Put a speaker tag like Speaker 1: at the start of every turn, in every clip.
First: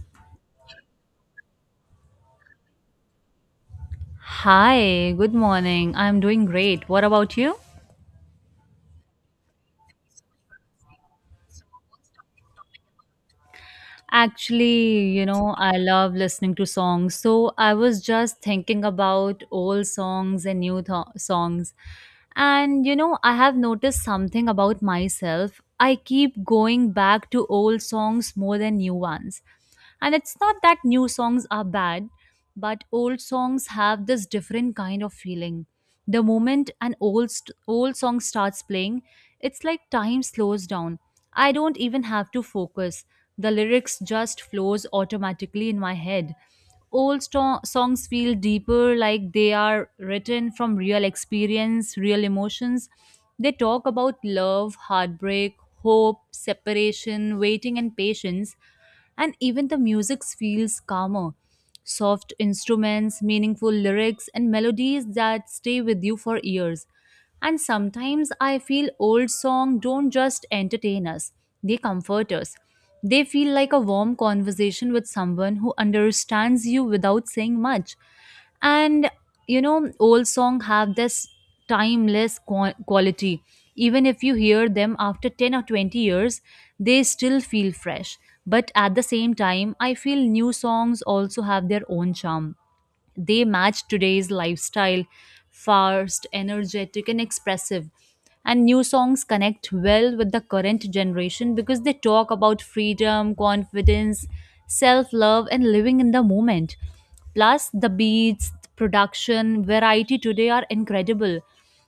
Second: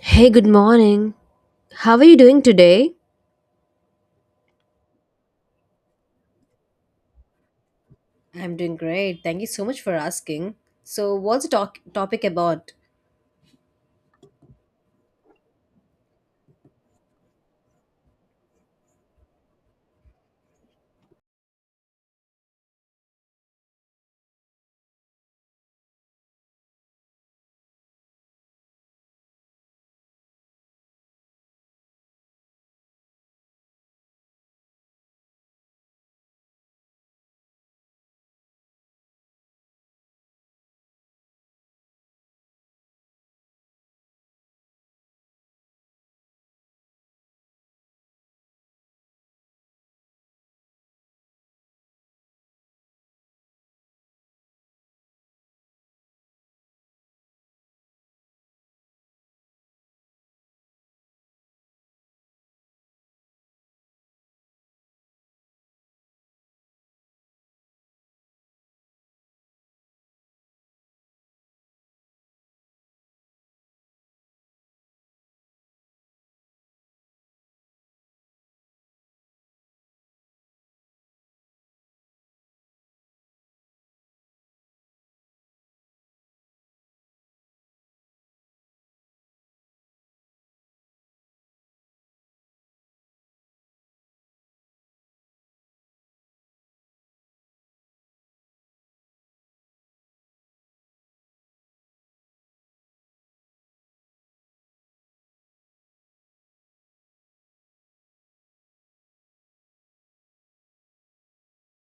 Speaker 1: Hey, good morning. How are you doing today?
Speaker 2: Hi, good morning. I'm doing great. What about you?
Speaker 1: I'm doing great. Thank you so much for asking. So, what's the topic about?
Speaker 2: Actually, you know, I love listening to songs. So I was just thinking about old songs and new songs. And, you know, I have noticed something about myself. I keep going back to old songs more than new ones. And it's not that new songs are bad, but old songs have this different kind of feeling. The moment an old song starts playing, it's like time slows down. I don't even have to focus. The lyrics just flows automatically in my head. Old songs feel deeper like they are written from real experience, real emotions. They talk about love, heartbreak, hope, separation, waiting and patience, and even the music feels calmer. Soft instruments, meaningful lyrics, and melodies that stay with you for years. And sometimes I feel old songs don't just entertain us, they comfort us. They feel like a warm conversation with someone who understands you without saying much. And you know, old songs have this timeless quality. Even if you hear them after 10 or 20 years, they still feel fresh. But at the same time, I feel new songs also have their own charm. They match today's lifestyle, fast, energetic, and expressive. And new songs connect well with the current generation because they talk about freedom, confidence, self love, and living in the moment. Plus, the beats, production, variety today are incredible.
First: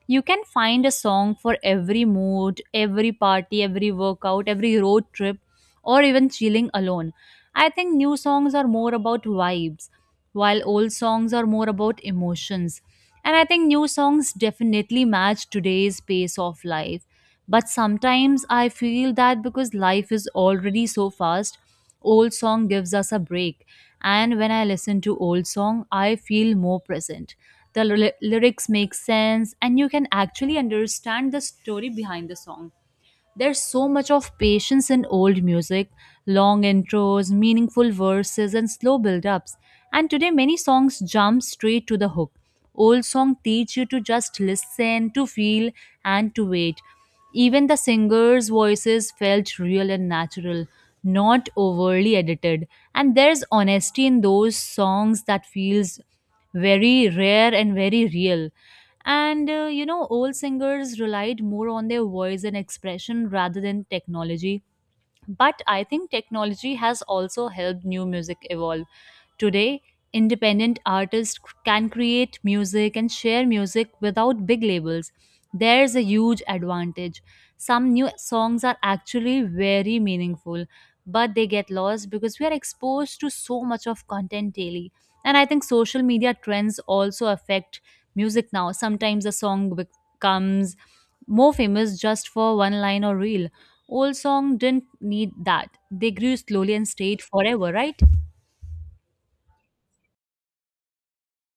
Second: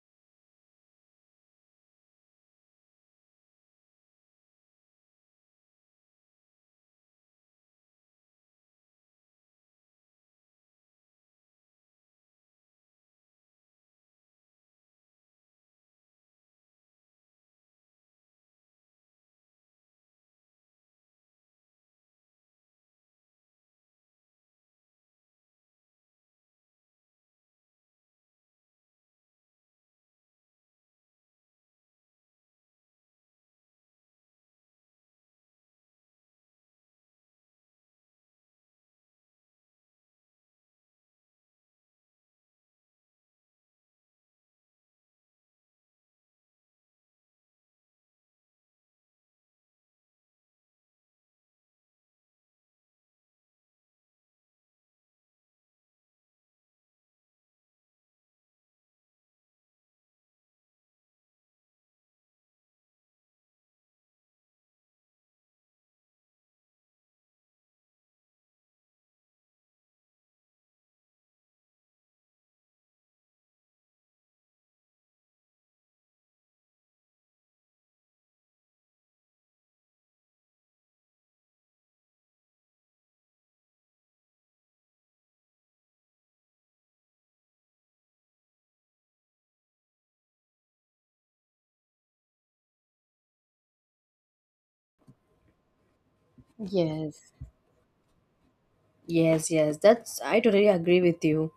Speaker 2: You can find a song for every mood, every party, every workout, every road trip, or even chilling alone. I think new songs are more about vibes, while old songs are more about emotions. And I think new songs definitely match today's pace of life. But sometimes I feel that because life is already so fast, old song gives us a break. And when I listen to old song, I feel more present. The lyrics make sense, and you can actually understand the story behind the song. There's so much of patience in old music, long intros, meaningful verses, and slow build-ups. And today many songs jump straight to the hook. Old songs teach you to just listen, to feel, and to wait. Even the singers' voices felt real and natural, not overly edited. And there's honesty in those songs that feels very rare and very real. And you know, old singers relied more on their voice and expression rather than technology. But I think technology has also helped new music evolve. Today, independent artists can create music and share music without big labels. There's a huge advantage. Some new songs are actually very meaningful, but they get lost because we are exposed to so much of content daily. And I think social media trends also affect music now. Sometimes a song becomes more famous just for one line or reel. Old song didn't need that. They grew slowly and stayed
Speaker 1: Yes.
Speaker 2: forever, right?
Speaker 1: Yes, yes, that's I totally agree with you.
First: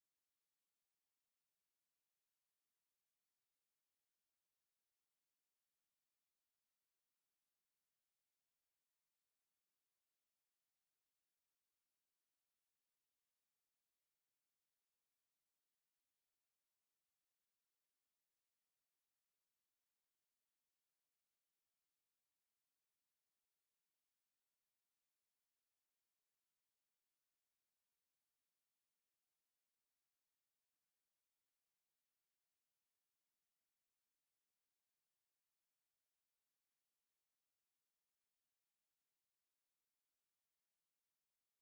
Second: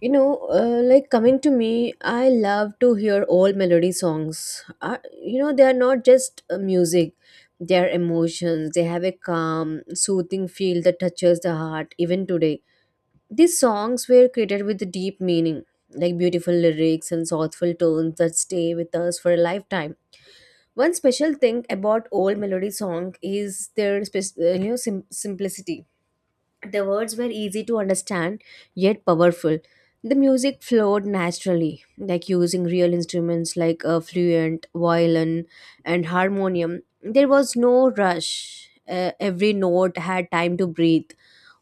Speaker 1: You know, like coming to me, I love to hear old melody songs. You know, they are not just music, they are emotions. They have a calm, soothing feel that touches the heart even today. These songs were created with deep meaning, like beautiful lyrics and thoughtful tones that stay with us for a lifetime. One special thing about old melody song is their you know simplicity. The words were easy to understand yet powerful. The music flowed naturally, like using real instruments like a fluent, violin, and harmonium. There was no rush. Every note had time to breathe.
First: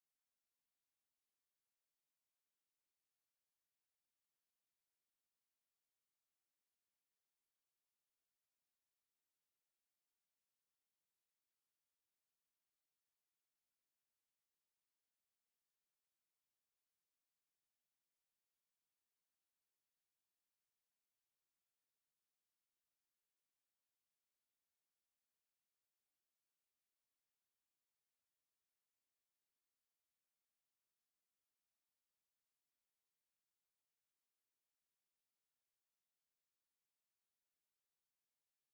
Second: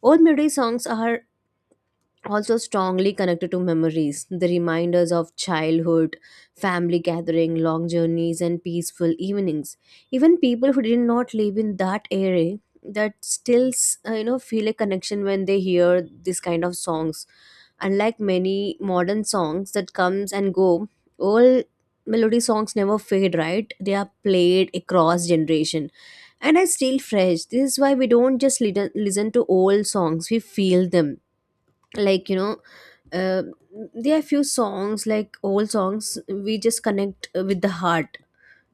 Speaker 1: Old melody songs are also strongly connected to memories, the reminders of childhood, family gathering, long journeys, and peaceful evenings. Even people who did not live in that area that still you know feel a connection when they hear this kind of songs. Unlike many modern songs that comes and go, old melody songs never fade. Right, they are played across generation and are still fresh. This is why we don't just listen to old songs; we feel them. Like you know, uh, there are few songs like old songs we just connect with the heart,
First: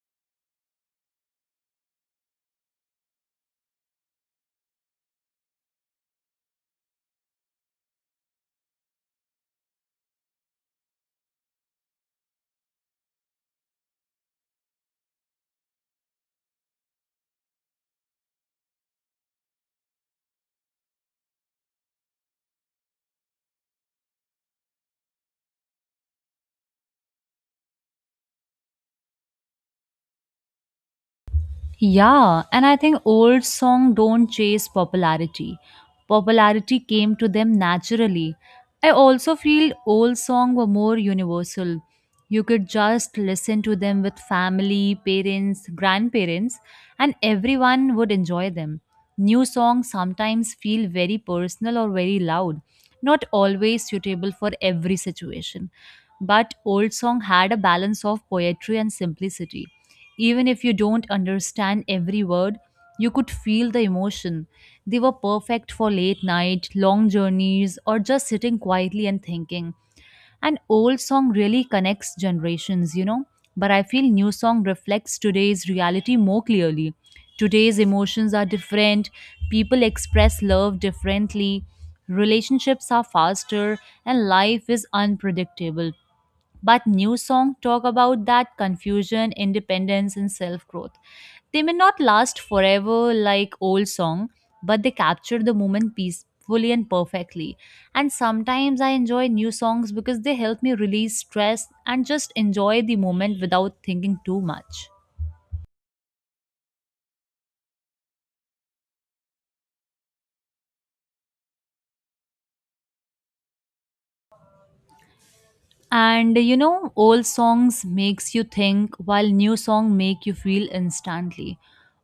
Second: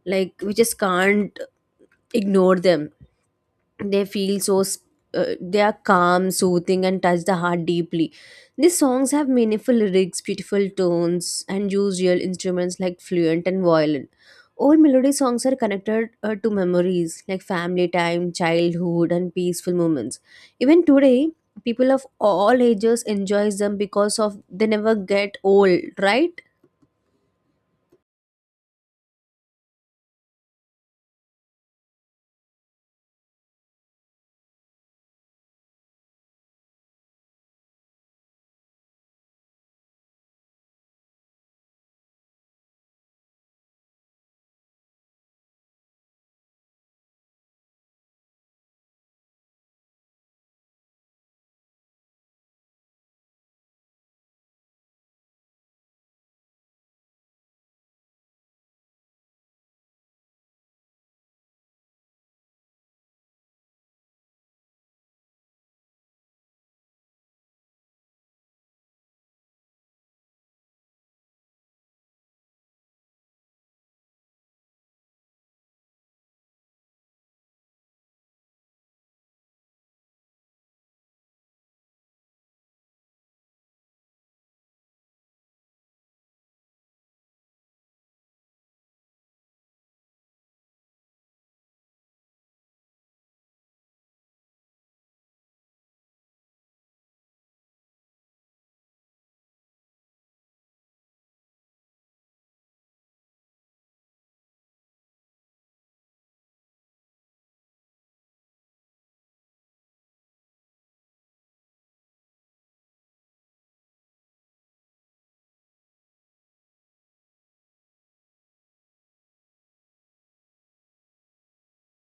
Speaker 1: like we just can't ignore them. They feel so they are calm, soothing, and touch the heart deeply. These songs have meaningful lyrics, beautiful tones, and use real instruments like fluent and violin. Old melody songs are connected to memories like family time, childhood, and peaceful moments. Even today, people of all ages enjoy them because of they never get old, right?
Speaker 2: Yeah, and I think old song don't chase popularity. Popularity came to them naturally. I also feel old song were more universal. You could just listen to them with family, parents, grandparents, and everyone would enjoy them. New songs sometimes feel very personal or very loud, not always suitable for every situation. But old song had a balance of poetry and simplicity. Even if you don't understand every word, you could feel the emotion. They were perfect for late night, long journeys, or just sitting quietly and thinking. An old song really connects generations, you know. But I feel new song reflects today's reality more clearly. Today's emotions are different, people express love differently, relationships are faster, and life is unpredictable. But new song talk about that confusion, independence, and self growth. They may not last forever like old song, but they capture the moment peacefully and perfectly. And sometimes I enjoy new songs because they help me release stress and just enjoy the moment without thinking too much. And you know, old songs makes you think, while new song make you feel instantly.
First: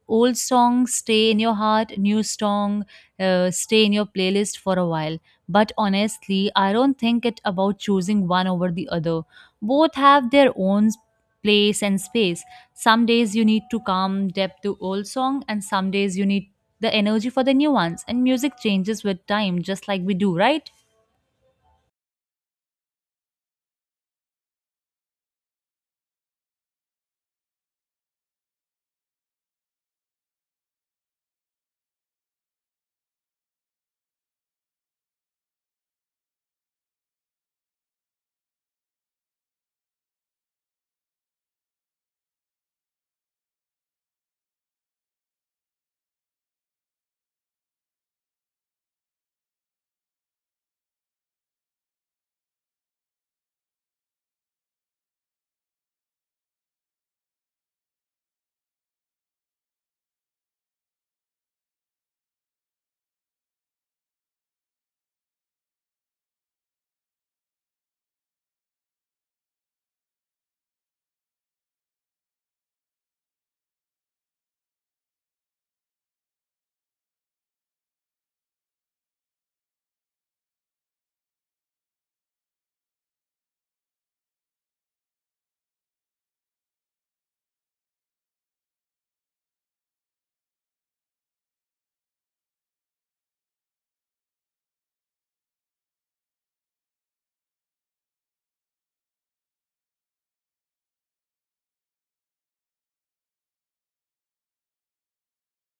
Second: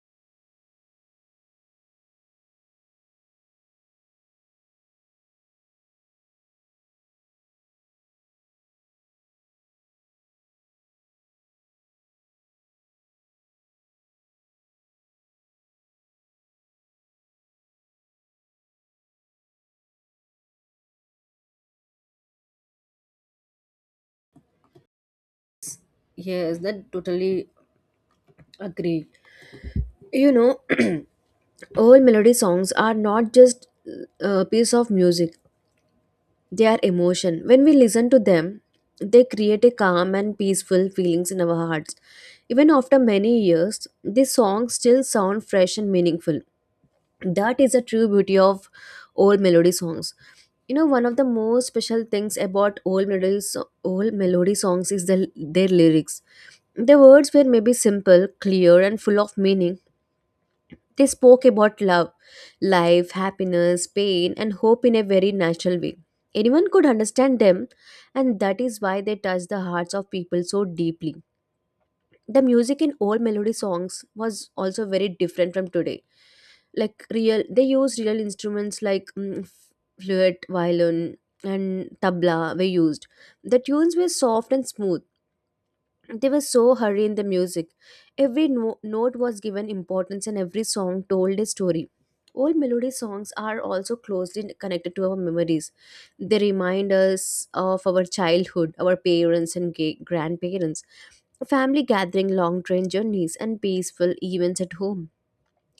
Speaker 2: Old songs stay in your heart, new song stay in your playlist for a while. But honestly, I don't think it about choosing one over the other. Both have their own place and space. Some days you need to calm depth to old song, and some days you need the energy for the new ones. And music changes with time, just like we do, right?
Speaker 1: Yes, that totally agree. You know, old melody songs are not just a piece of music, their emotion. When we listen to them, they create a calm and peaceful feelings in our hearts. Even after many years, these songs still sound fresh and meaningful. That is the true beauty of old melody songs. You know, one of the most special things about old melody songs is their lyrics. The words were maybe simple, clear, and full of meaning. They spoke about love, life, happiness, pain, and hope in a very natural way. Anyone could understand them, and that is why they touched the hearts of people so deeply. The music in old melody songs was also very different from today. Like real, they used real instruments like flute, violin, and tabla were used. The tunes were soft and smooth, they were so hurried in the music. Every note was given importance and every song told a story. Old melody songs are also closely connected to our memories. They remind us of our childhood, our parents and grandparents, family gathering, long train journeys, and peaceful events at home.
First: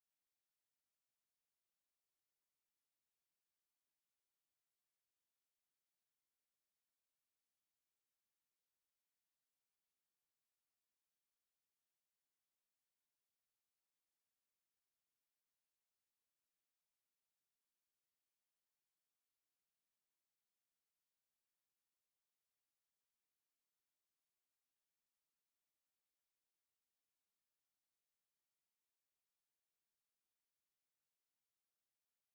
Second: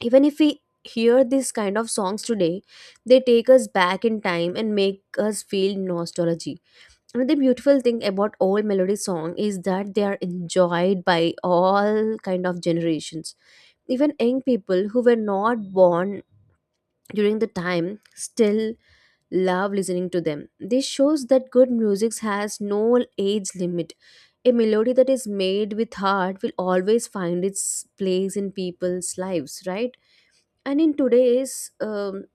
Speaker 1: Even if we hear these kind of songs today, they take us back in time and make us feel nostalgia. Another beautiful thing about old melody song is that they are enjoyed by all kind of generations. Even young people who were not born during the time still love listening to them. This shows that good music has no age limit. A melody that is made with heart will always find its place in people's lives, right? And in today's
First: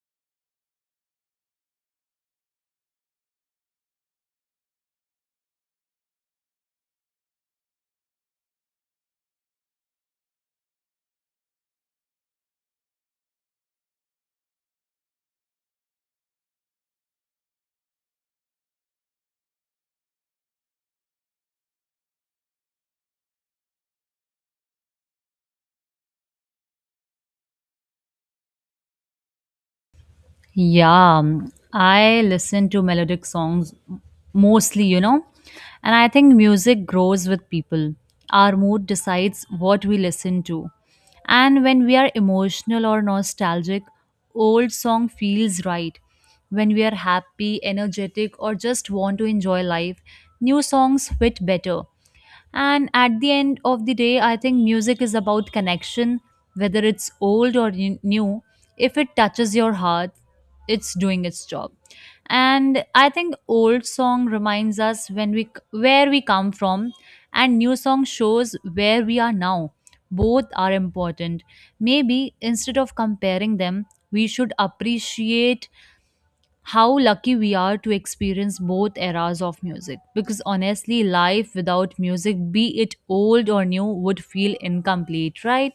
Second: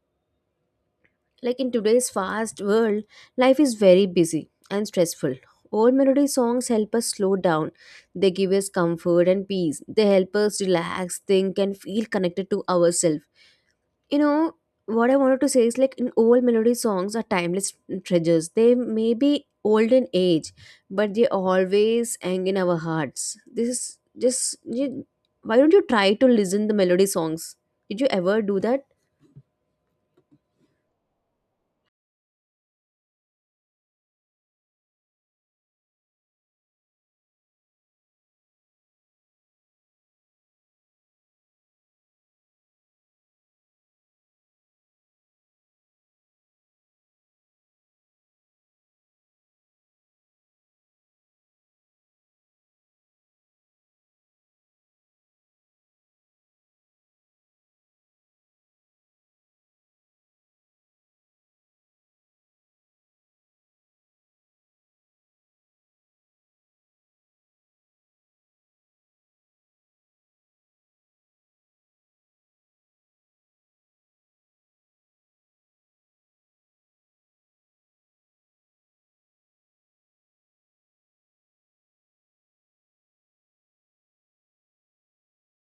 Speaker 1: like in today's fast world, life is very busy and stressful. Old melody songs help us slow down. They give us comfort and peace. They help us relax, think, and feel connected to ourselves. You know, what I wanted to say is like in old melody songs are timeless treasures. They may be old in age, but they always hang in our hearts. This is just you, why don't you try to listen the melody songs? Did you ever do that?
Speaker 2: Yeah, I listen to melodic songs mostly, you know, and I think music grows with people. Our mood decides what we listen to. And when we are emotional or nostalgic, old song feels right. When we are happy, energetic, or just want to enjoy life, new songs fit better. And at the end of the day, I think music is about connection, whether it's old or new. If it touches your heart, it's doing its job. And I think old song reminds us, where we come from, and new song shows where we are now. Both are important. Maybe instead of comparing them, we should appreciate how lucky we are to experience both eras of music, because honestly, life without music, be it old or new, would feel incomplete, right?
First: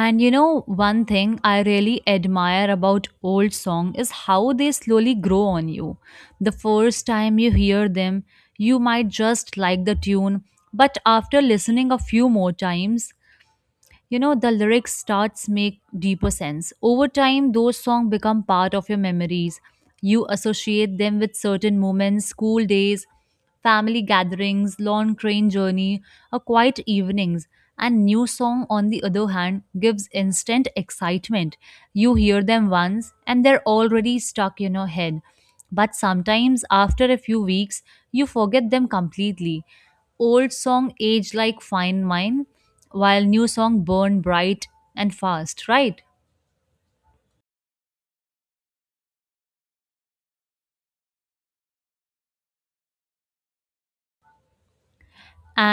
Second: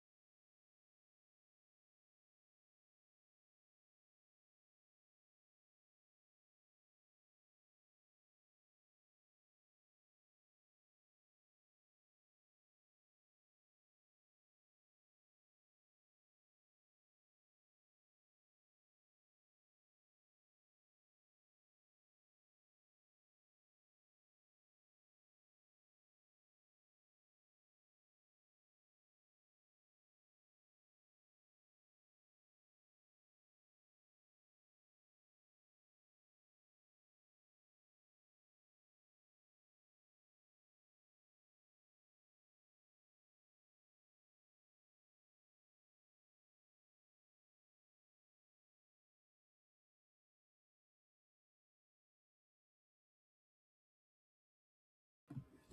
Speaker 2: And you know, one thing I really admire about old song is how they slowly grow on you. The first time you hear them, you might just like the tune, but after listening a few more times, the lyrics starts make deeper sense. Over time those songs become part of your memories. You associate them with certain moments, school days, family gatherings, long train journey, or quiet evenings. And new song on the other hand gives instant excitement. You hear them once and they're already stuck in your head. But sometimes after a few weeks you forget them completely. Old song age like fine wine, while new song burn bright and fast, right?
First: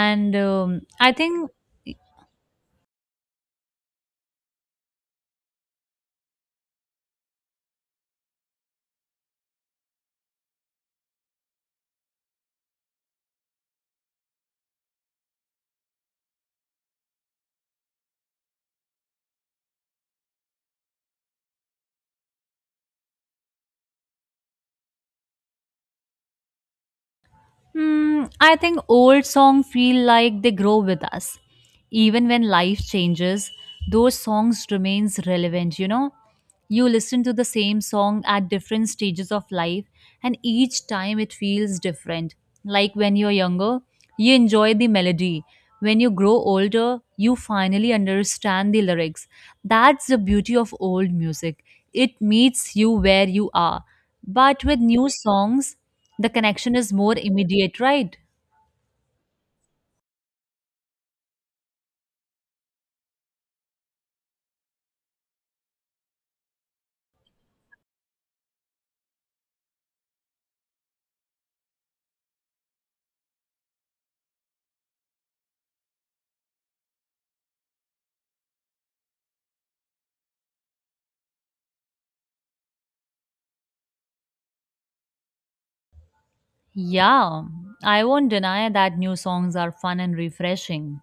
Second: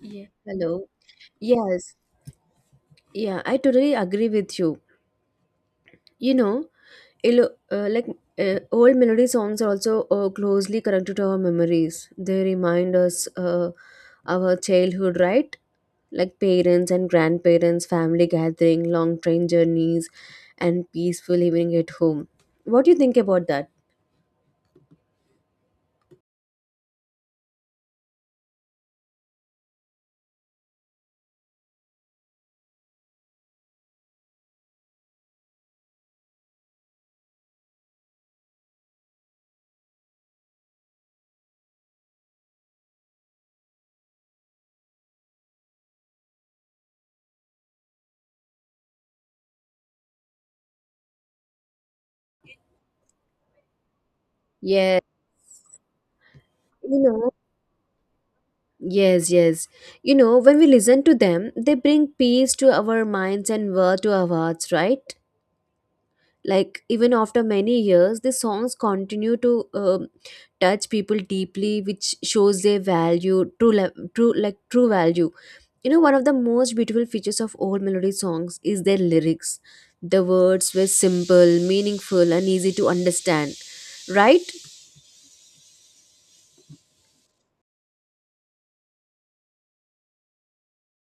Speaker 1: Yeah. Hello.
Speaker 2: I think.
Speaker 1: Yes, yeah, I totally agree with you. You know, like old melody songs are also closely connected to our memories. They remind us our childhood, right? Like parents and grandparents, family gathering, long train journeys, and peaceful evening at home. What do you think about that?
Speaker 2: Hmm, I think old songs feel like they grow with us. Even when life changes, those songs remains relevant, you know. You listen to the same song at different stages of life, and each time it feels different. Like when you're younger, you enjoy the melody. When you grow older, you finally understand the lyrics. That's the beauty of old music. It meets you where you are. But with
Speaker 1: Yeah,
Speaker 2: new songs, the connection is
Speaker 1: you
Speaker 2: more
Speaker 1: know,
Speaker 2: immediate, right?
Speaker 1: yes, yes. You know, when we listen to them, they bring peace to our minds and word to our hearts, right? Like even after many years the songs continue to touch people deeply, which shows their value, true, like true value. You know, one of the most beautiful features of old melody songs is their lyrics. The words were simple, meaningful, and easy to understand, right?
Speaker 2: Yeah, I won't deny that new songs are fun and refreshing.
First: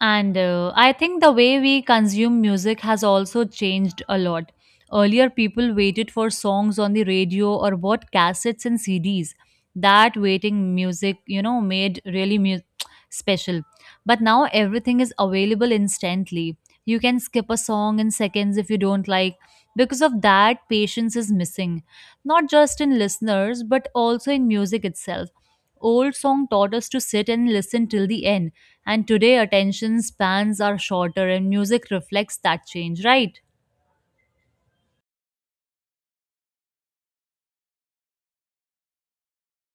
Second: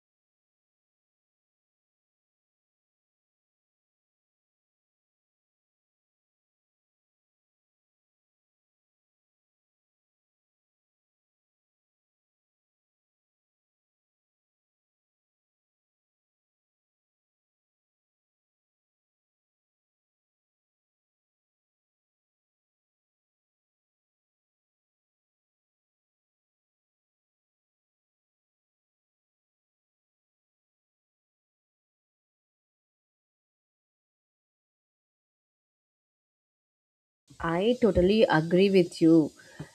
Speaker 2: And I think the way we consume music has also changed a lot. Earlier, people waited for songs on the radio or bought cassettes and CDs. That waiting music, you know, made really special. But now everything is available instantly. You can skip a song in seconds if you don't like. Because of that, patience is missing, not just in listeners, but also in music itself. Old song taught us to sit and listen till the end, and today, attention spans are shorter, and music reflects that change, right?
Speaker 1: I totally agree with you.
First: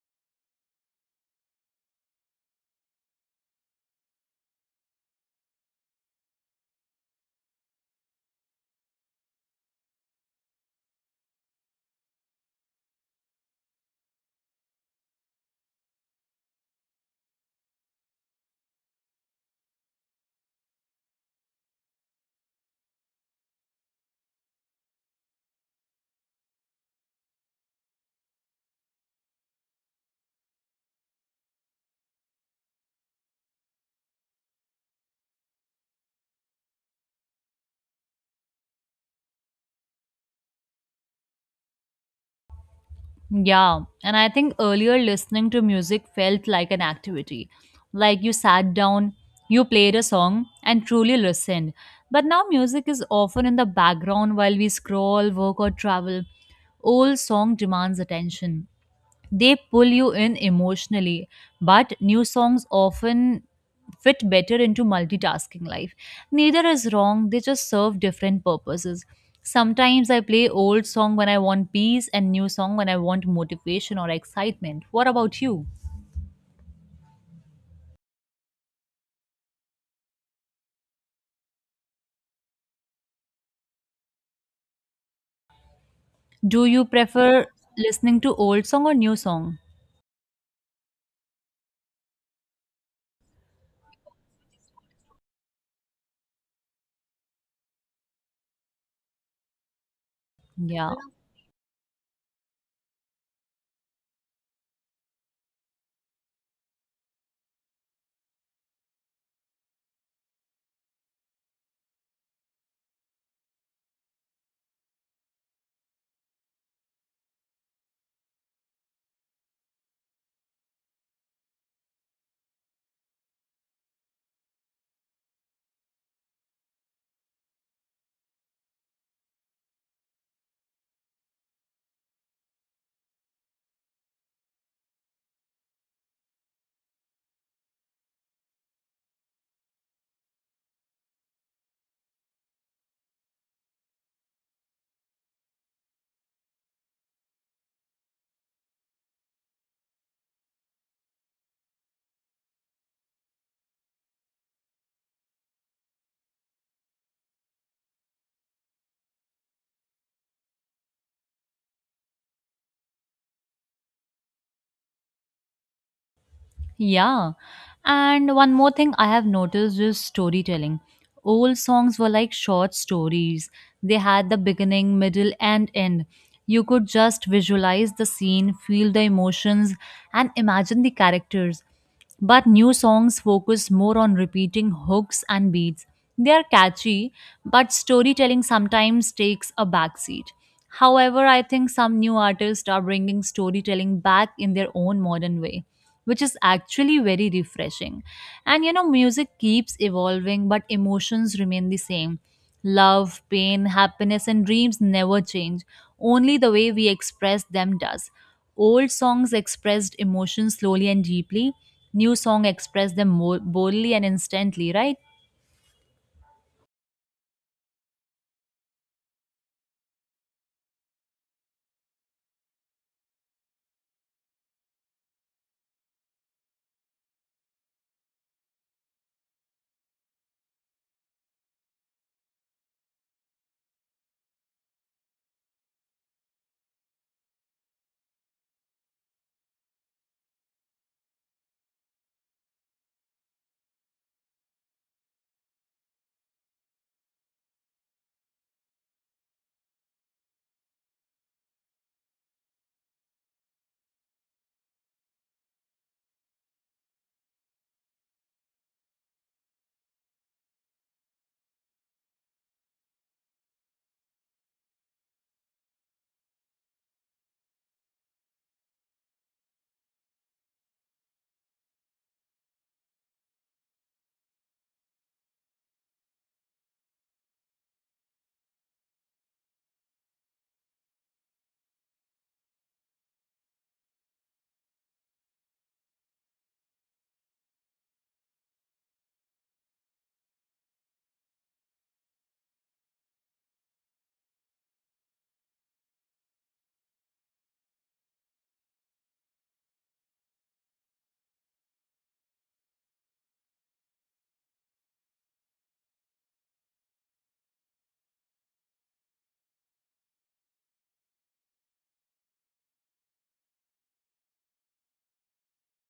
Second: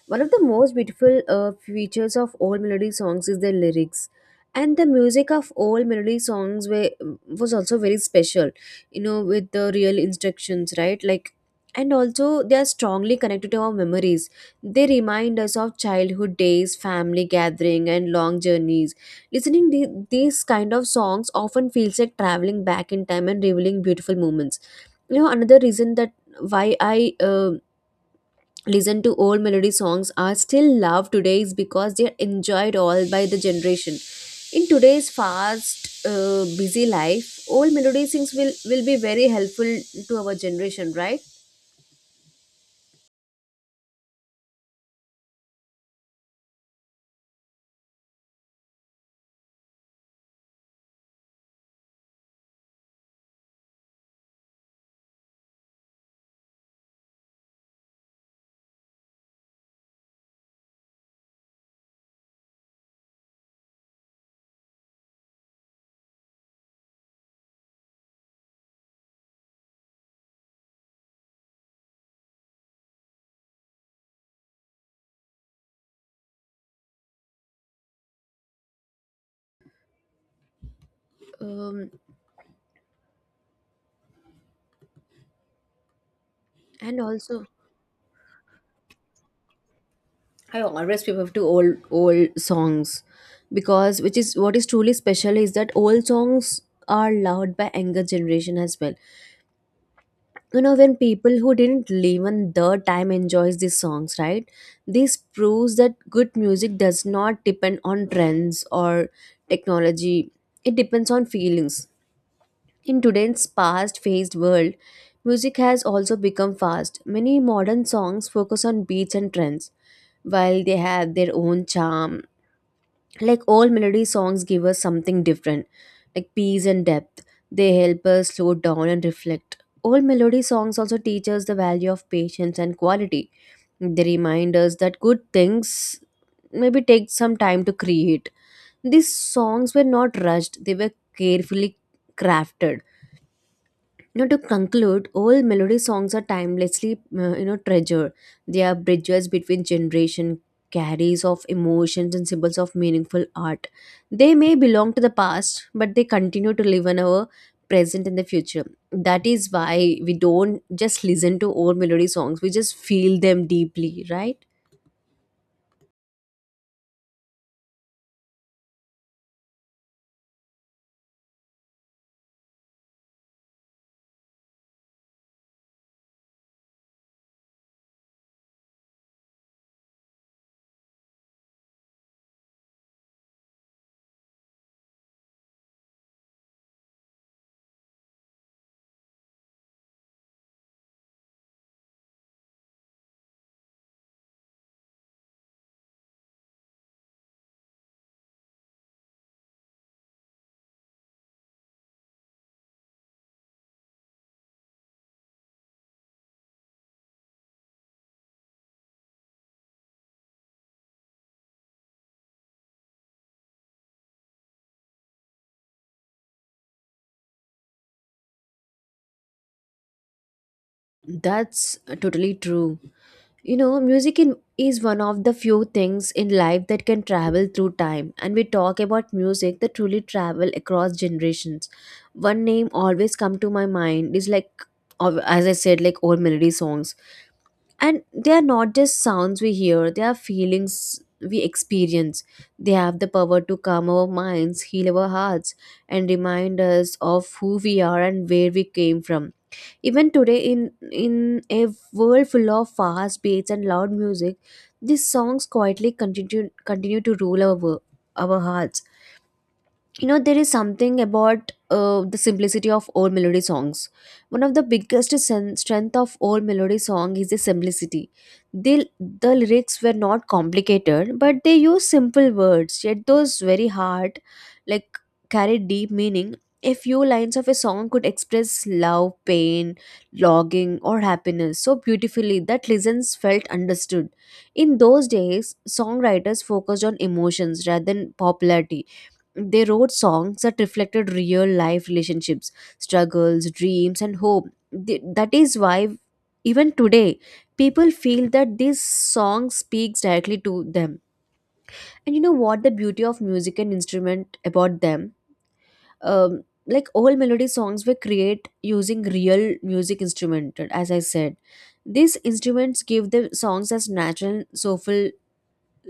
Speaker 1: One of the most beautiful features of old melody songs is their lyrics, and the music of old melody songs was also very special. You know, with the real instructions, right? Like, and also they are strongly connected to our memories. They remind us of childhood days, family gathering, and long journeys. These kind of songs often feels like traveling back in time and revealing beautiful moments. You know, another reason that why I listen to old melody songs are still loved today is because they're enjoyed all by the generation. In today's fast busy life, old melody things will be very helpful to our generation, right?
Speaker 2: Yeah, and I think earlier listening to music felt like an activity. Like you sat down, you played a song, and truly listened. But now music is often in the background while we scroll, work, or travel. Old song demands attention. They pull you in emotionally, but new songs often fit better into multitasking life. Neither is wrong, they just serve different purposes. Sometimes I play old song when I want peace, and new song when I want motivation or excitement. What about you?
Speaker 1: um,
Speaker 2: Do you
Speaker 1: and
Speaker 2: prefer
Speaker 1: also
Speaker 2: listening to old song or new song?
Speaker 1: I always prefer to old songs, because which is what is truly special is that old songs are loved by younger generation as well. You know,
Speaker 2: Yeah.
Speaker 1: when people who didn't live on their time enjoys these songs, right? This proves that good music does not depend on trends or technology, it depends on feelings. In today's fast paced world, music has also become fast. Many modern songs focus on beats and trends, while they have their own charm, like all melody songs give us something different, like peace and depth. They help us slow down and reflect. All melody songs also teach us the value of patience and quality. They remind us that good things maybe take some time to create. These songs were not rushed, they were carefully crafted. Now, to conclude, old melody songs are timelessly, you know, treasured. They are bridges between generation, carriers of emotions, and symbols of meaningful art. They may belong to the past, but they continue to live in our present and the future. That is why we don't just listen to old melody songs; we just feel them deeply, right?
Speaker 2: Yeah. And one more thing I have noticed is storytelling. Old songs were like short stories, they had the beginning, middle, and end. You could just visualize the scene, feel the emotions, and imagine the characters. But new songs focus more on repeating hooks and beats. They are catchy, but storytelling sometimes takes a backseat. However, I think some new artists are bringing storytelling back in their own modern way, which is actually very refreshing. And you know, music keeps evolving, but emotions remain the same. Love, pain, happiness, and dreams never change. Only the way we express them does. Old songs expressed emotions slowly and deeply. New song express them more boldly and instantly, right?
Speaker 1: That's totally true. You know, is one of the few things in life that can travel through time, and we talk about music that truly travel across generations. One name always come to my mind is like, as I said, like old melody songs, and they are not just sounds we hear; they are feelings we experience. They have the power to calm our minds, heal our hearts, and remind us of who we are and where we came from. Even today, in a world full of fast beats and loud music, these songs quietly continue to rule our hearts. You know, there is something about the simplicity of old melody songs. One of the biggest strength of old melody song is the simplicity. The lyrics were not complicated, but they use simple words, yet those very hard, like, carry deep meaning. A few lines of a song could express love, pain, longing, or happiness so beautifully that listeners felt understood. In those days, songwriters focused on emotions rather than popularity. They wrote songs that reflected real life relationships, struggles, dreams, and hope. That is why, even today, people feel that this song speaks directly to them. And you know what the beauty of music and instrument about them? Like all melody songs were create using real music instrument, as I said. These instruments give the songs as natural, soulful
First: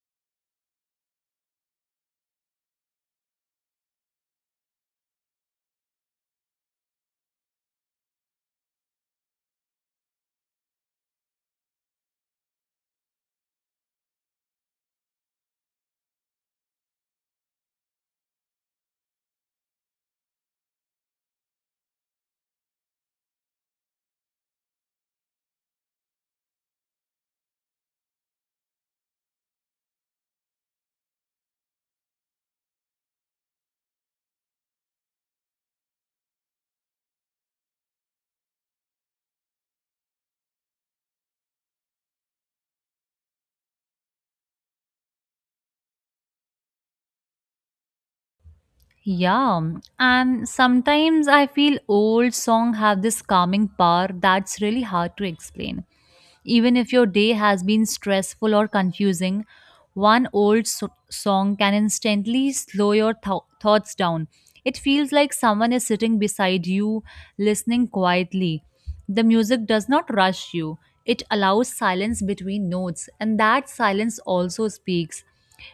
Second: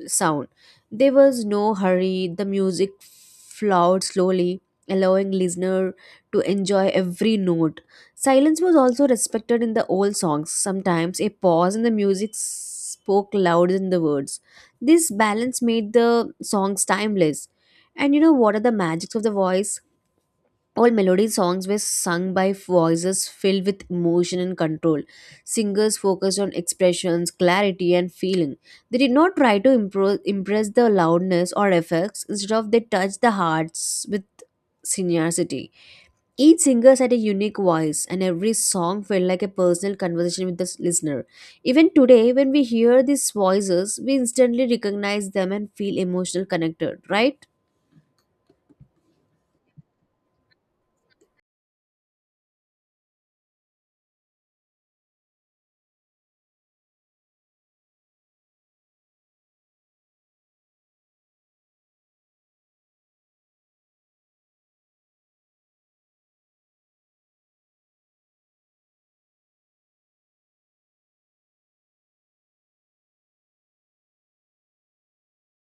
Speaker 1: sound. There was no hurry, the music flowed slowly, allowing listener to enjoy every note. Silence was also respected in the old songs. Sometimes a pause in the music spoke louder than the words. This balance made the songs timeless. And you know what are the magics of the voice? All melody songs were sung by voices filled with emotion and control. Singers focused on expressions, clarity, and feeling. They did not try to impress the loudness or effects, instead of they touched the hearts with sincerity. Each singer had a unique voice, and every song felt like a personal conversation with the listener. Even today, when we hear these voices, we instantly recognize them and feel emotional connected, right?
Speaker 2: Yeah, and sometimes I feel old songs have this calming power that's really hard to explain. Even if your day has been stressful or confusing, one old song can instantly slow your thoughts down. It feels like someone is sitting beside you, listening quietly. The music does not rush you, it allows silence between notes, and that silence also speaks.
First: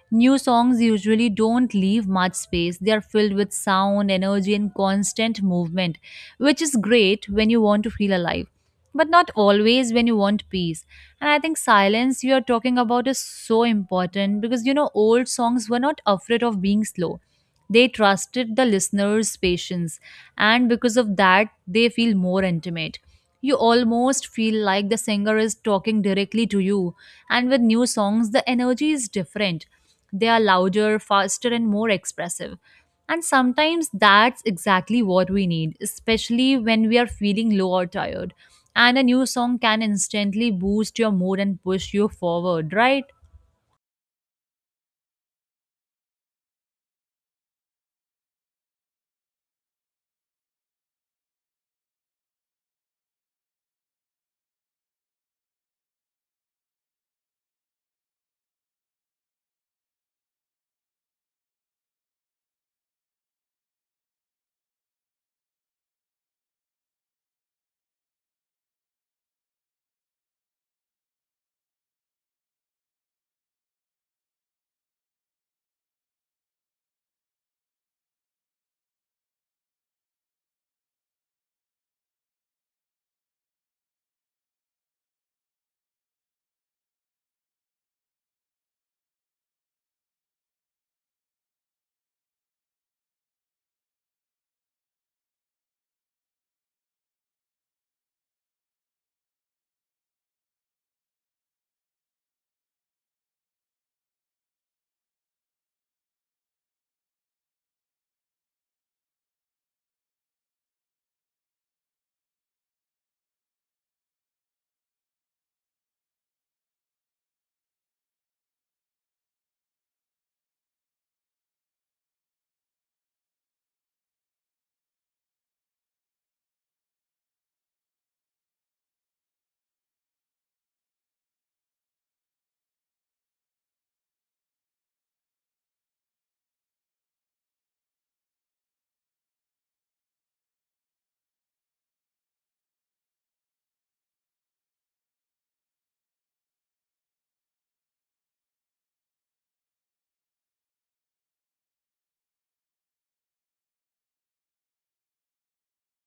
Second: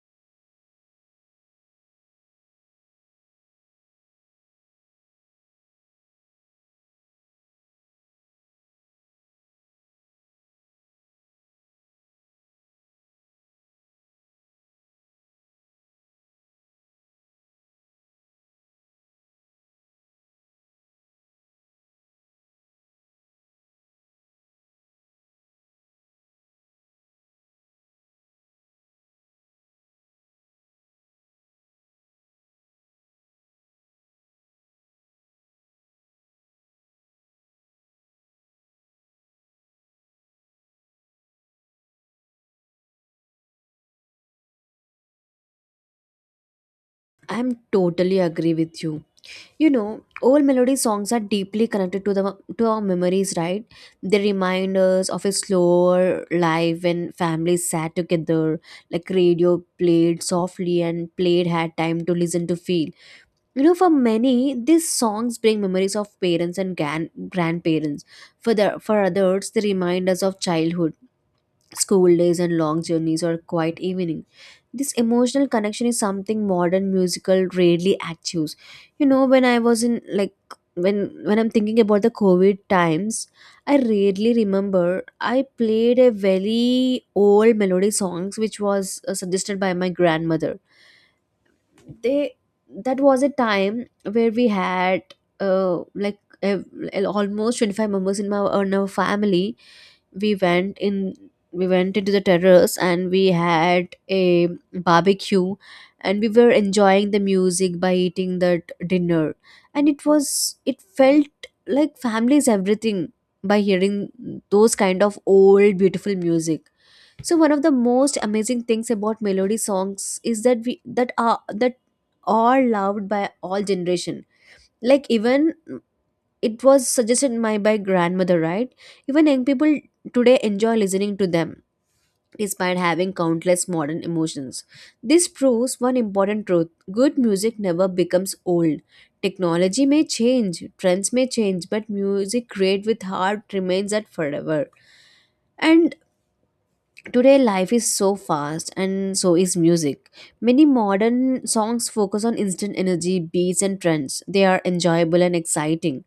Speaker 2: New songs usually don't leave much space. They are filled with sound, energy, and constant movement, which is great when you want to feel alive, but not always when you want peace. And I think silence you are talking about is so important, because you know, old songs were not afraid of being slow. They trusted the listener's patience, and because of that, they feel more intimate. You almost feel like the singer is talking directly to you. And with new songs, the energy is different. They are louder, faster, and more expressive. And sometimes that's exactly what we need, especially when we are feeling low or tired. And a new song can instantly boost your mood and push you forward, right?
Speaker 1: I'm totally agree with you. You know, old melody songs are deeply connected to the to our memories, right? They remind us of a slower life when families sat together, like radio played softly and played had time to listen to feel. You know, for many, these songs bring memories of parents and grandparents. For others, they remind us of childhood school days and long journeys or quiet evening. This emotional connection is something modern musical rarely achieves. You know, when I was in like when I'm thinking about the COVID times, I rarely remember I played a very old melody songs which was suggested by my grandmother. They That was a time where we had uh, like ev- almost 25 members in my in our family. we went in we went into the terrace and we had a barbecue, and we were enjoying the music by eating that dinner. And it felt like family is everything by hearing those kind of old beautiful music. So one of the most amazing things about melody songs is that we that are loved by all generation, like even it was suggested my by grandmother, right? Even young people today enjoy listening to them despite having countless modern emotions. This proves one important truth: good music never becomes old. Technology may change, trends may change, but music created with heart remains that forever. And today, life is so fast, and so is music. Many modern songs focus on instant energy, beats, and trends. They are enjoyable and exciting,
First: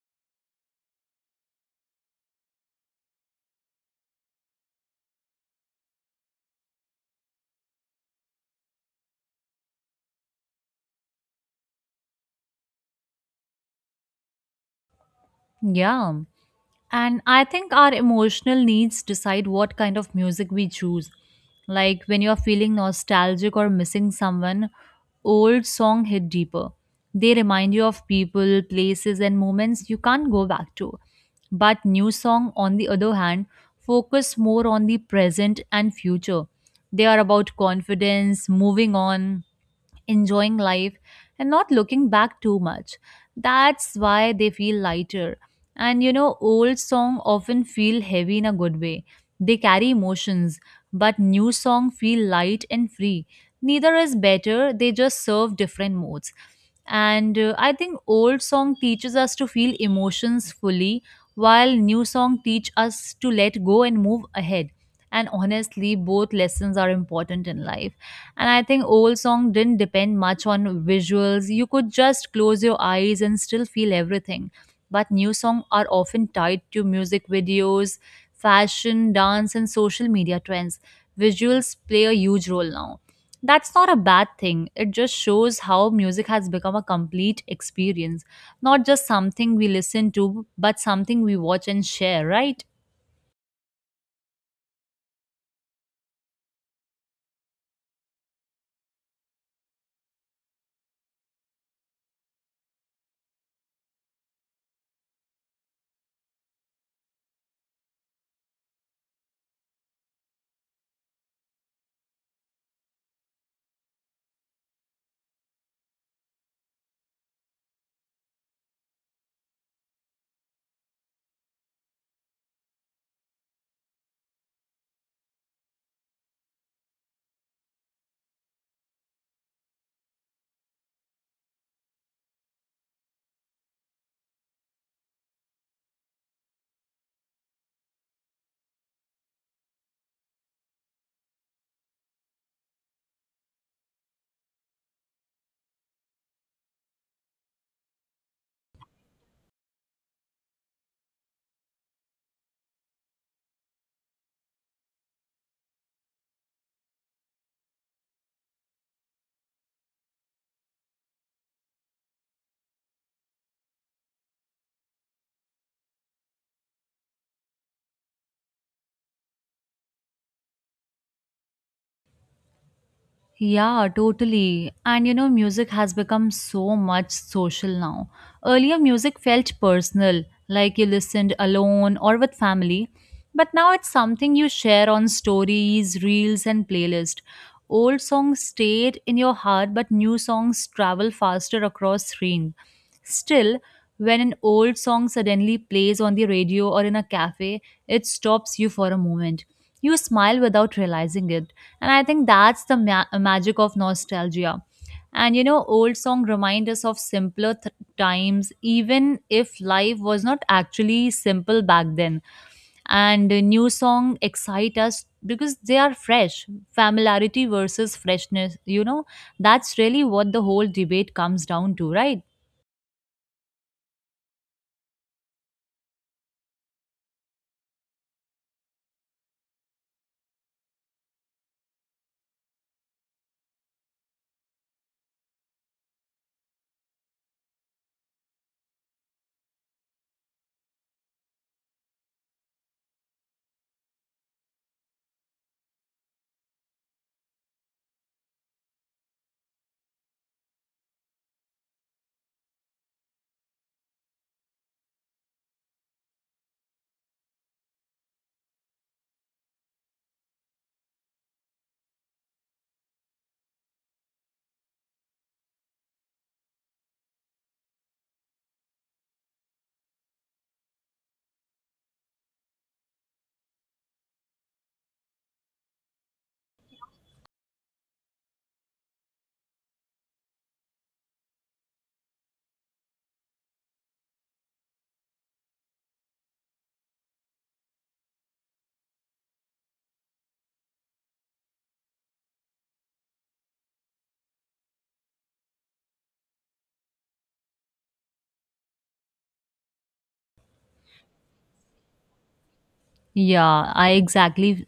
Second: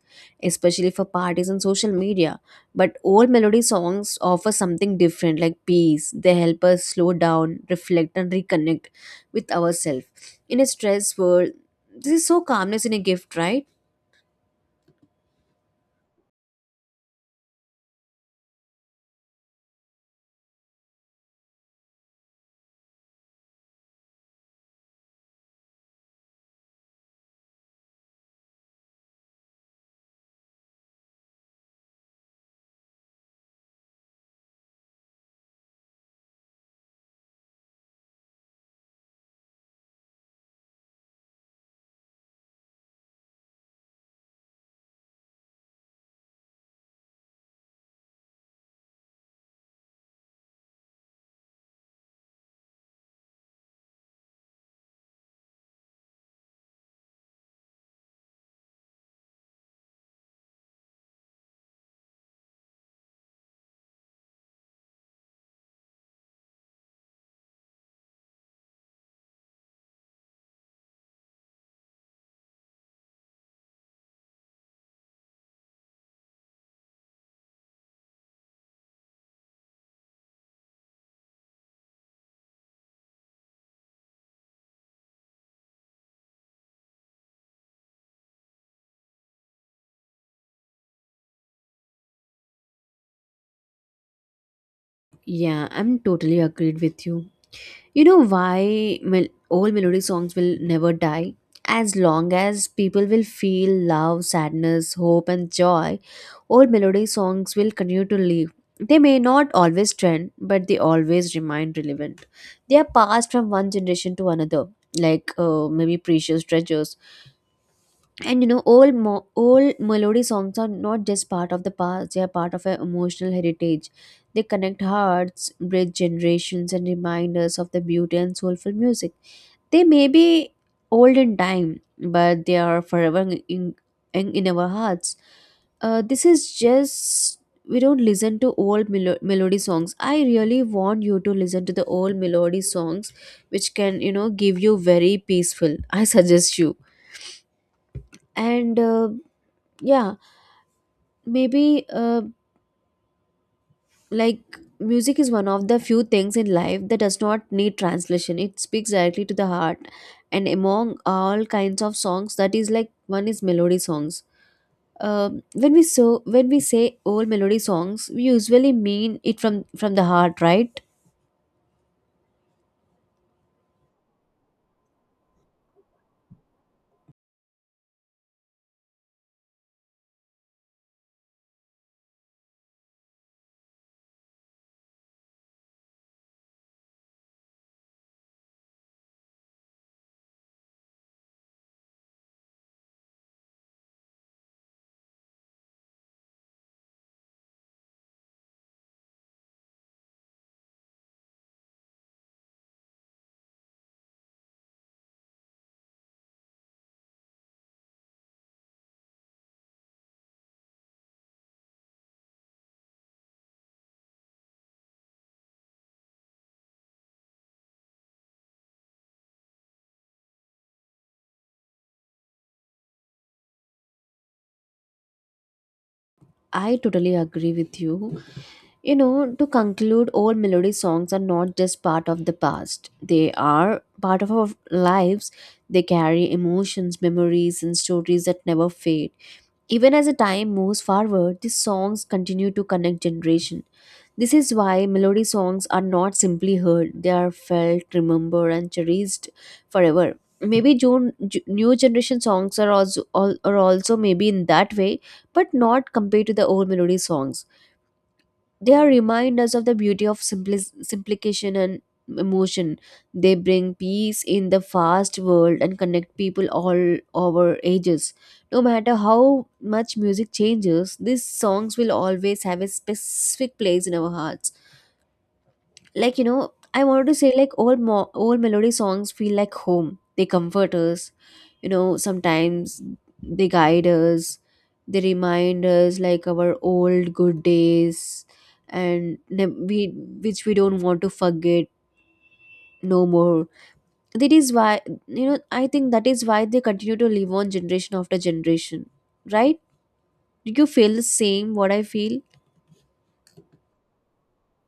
Speaker 1: especially for parties and social media. But old melody songs offer something different, like peace. They help us slow down, reflect, and reconnect with ourselves. In a stressed world, this is so calmness in a gift, right?
Speaker 2: Yeah. And I think our emotional needs decide what kind of music we choose. Like when you're feeling nostalgic or missing someone, old song hit deeper. They remind you of people, places and moments you can't go back to. But new song on the other hand focus more on the present and future. They are about confidence, moving on, enjoying life and not looking back too much. That's why they feel lighter. And you know, old songs often feel heavy in a good way. They carry emotions, but new songs feel light and free. Neither is better, they just serve different modes. And I think old song teaches us to feel emotions fully while new song teach us to let go and move ahead. And honestly, both lessons are important in life and I think old song didn't depend much on visuals. You could just close your eyes and still feel everything. But new songs are often tied to music videos, fashion, dance, and social media trends. Visuals play a huge role now. That's not a bad thing. It just shows how music has become a complete experience, not just something we listen to, but something we watch and share, right?
Speaker 1: Yeah, I'm totally agreed with you. You know why old melodic songs will never die? As long as people will feel love, sadness, hope, and joy, old melodic songs will continue to live. They may not always trend, but they always remain relevant. They are passed from one generation to another, like maybe precious treasures. And you know, old melody songs are not just part of the past, they are part of our emotional heritage. They connect hearts, bridge generations, and remind us of the beauty and soulful music. They may be old in time, but they are forever in, in our hearts. This is just, we don't listen to old melody songs. I really want you to listen to the old melody songs, which can, you know, give you very peaceful I suggest you. And yeah, maybe like music is one of the few things in life that does not need translation. It speaks directly to the heart, and among all kinds of songs, that is like one is melody songs. Um when we so when we say old melody songs, we usually mean it from the heart, right?
Speaker 2: Yeah, totally. And you know, music has become so much social now. Earlier, music felt personal, like you listened alone or with family. But now it's something you share on stories, reels, and playlist. Old songs stayed in your heart, but new songs travel faster across screen. Still, when an old song suddenly plays on the radio or in a cafe, it stops you for a moment. You smile without realizing it and I think that's the magic of nostalgia. And you know, old song remind us of simpler times, even if life was not actually simple back then. And New song excite us because they are fresh. Familiarity versus freshness, you know, that's really what the whole debate comes down to, right?
Speaker 1: I totally agree with you. You know, to conclude, old melody songs are not just part of the past, they are part of our lives. They carry emotions, memories, and stories that never fade. Even as the time moves forward, these songs continue to connect generation. This is why melody songs are not simply heard, they are felt, remembered, and cherished forever. Maybe June, new generation songs are also, are also maybe in that way, but not compared to the old melody songs. They are reminders of the beauty of simplification and emotion. They bring peace in the fast world and connect people all over ages. No matter how much music changes, these songs will always have a specific place in our hearts. Like, you know, I wanted to say, like, old melody songs feel like home. They comfort us, you know, sometimes they guide us, they remind us like our old good days, and we, which we don't want to forget no more. That is why, you know, I think that is why they continue to live on generation after generation, right? Do you feel the same what I feel?
Speaker 2: Yeah, I exactly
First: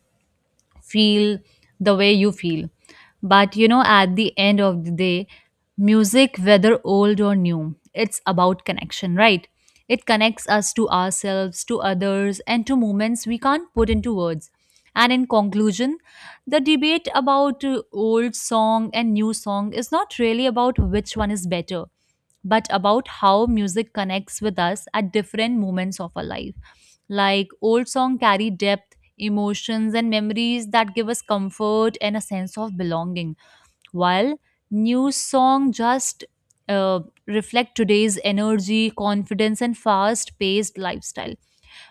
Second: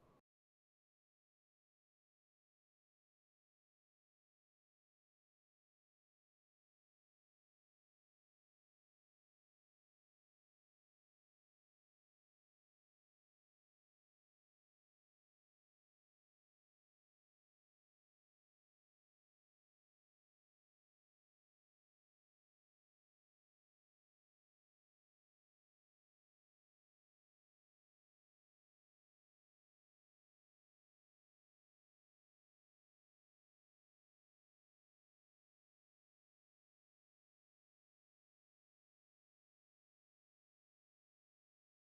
Speaker 2: feel the way you feel. But you know, at the end of the day, music, whether old or new, it's about connection, right? It connects us to ourselves, to others, and to moments we can't put into words. And in conclusion, the debate about old song and new song is not really about which one is better, but about how music connects with us at different moments of our life. Like old song carry depth, emotions, and memories that give us comfort and a sense of belonging, while new song just uh, reflect today's energy, confidence, and fast paced lifestyle.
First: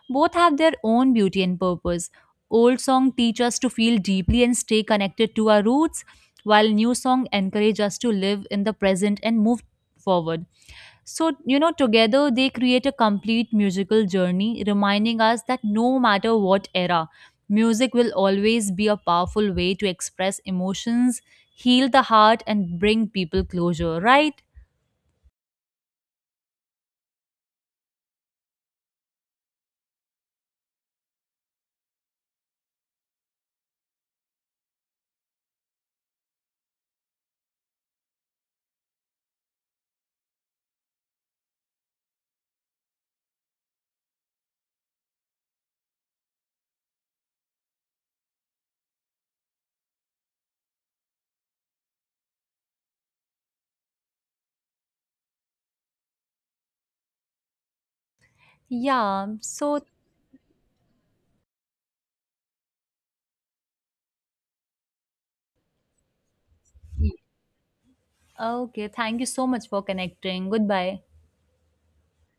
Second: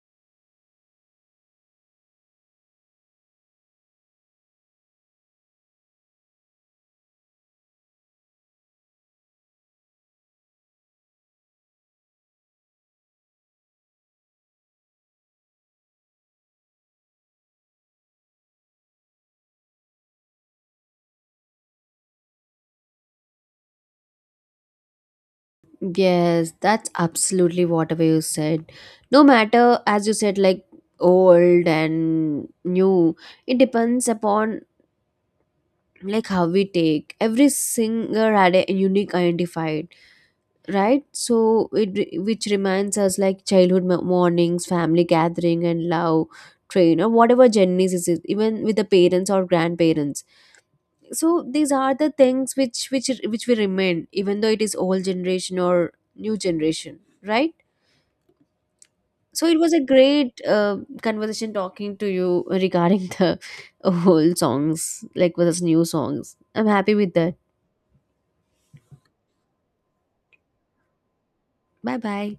Speaker 2: Both have their own beauty and purpose. Old song teach us to feel deeply and stay connected to our roots, while new song encourage us to live in the present and move forward. So, you know, together they create a complete musical journey, reminding us that no matter what era, music will always be a powerful way to express emotions, heal the heart, and bring people closure, right?
Speaker 1: Yes, that's absolutely whatever you said. No matter, as you said, like old and new, it depends upon like how we take. Every singer had a unique identified, right? So which reminds us like childhood mornings, family gathering, and love train or whatever journeys is it, even with the parents or grandparents. So these are the things which which we remain, even though it is old generation or new generation, right?
Speaker 2: Yeah.
Speaker 1: So it was
Speaker 2: So,
Speaker 1: a great conversation talking to you regarding the whole songs, like with us new songs. I'm happy with that.
Speaker 2: okay. Thank you so much for connecting. Goodbye.
Speaker 1: Bye bye.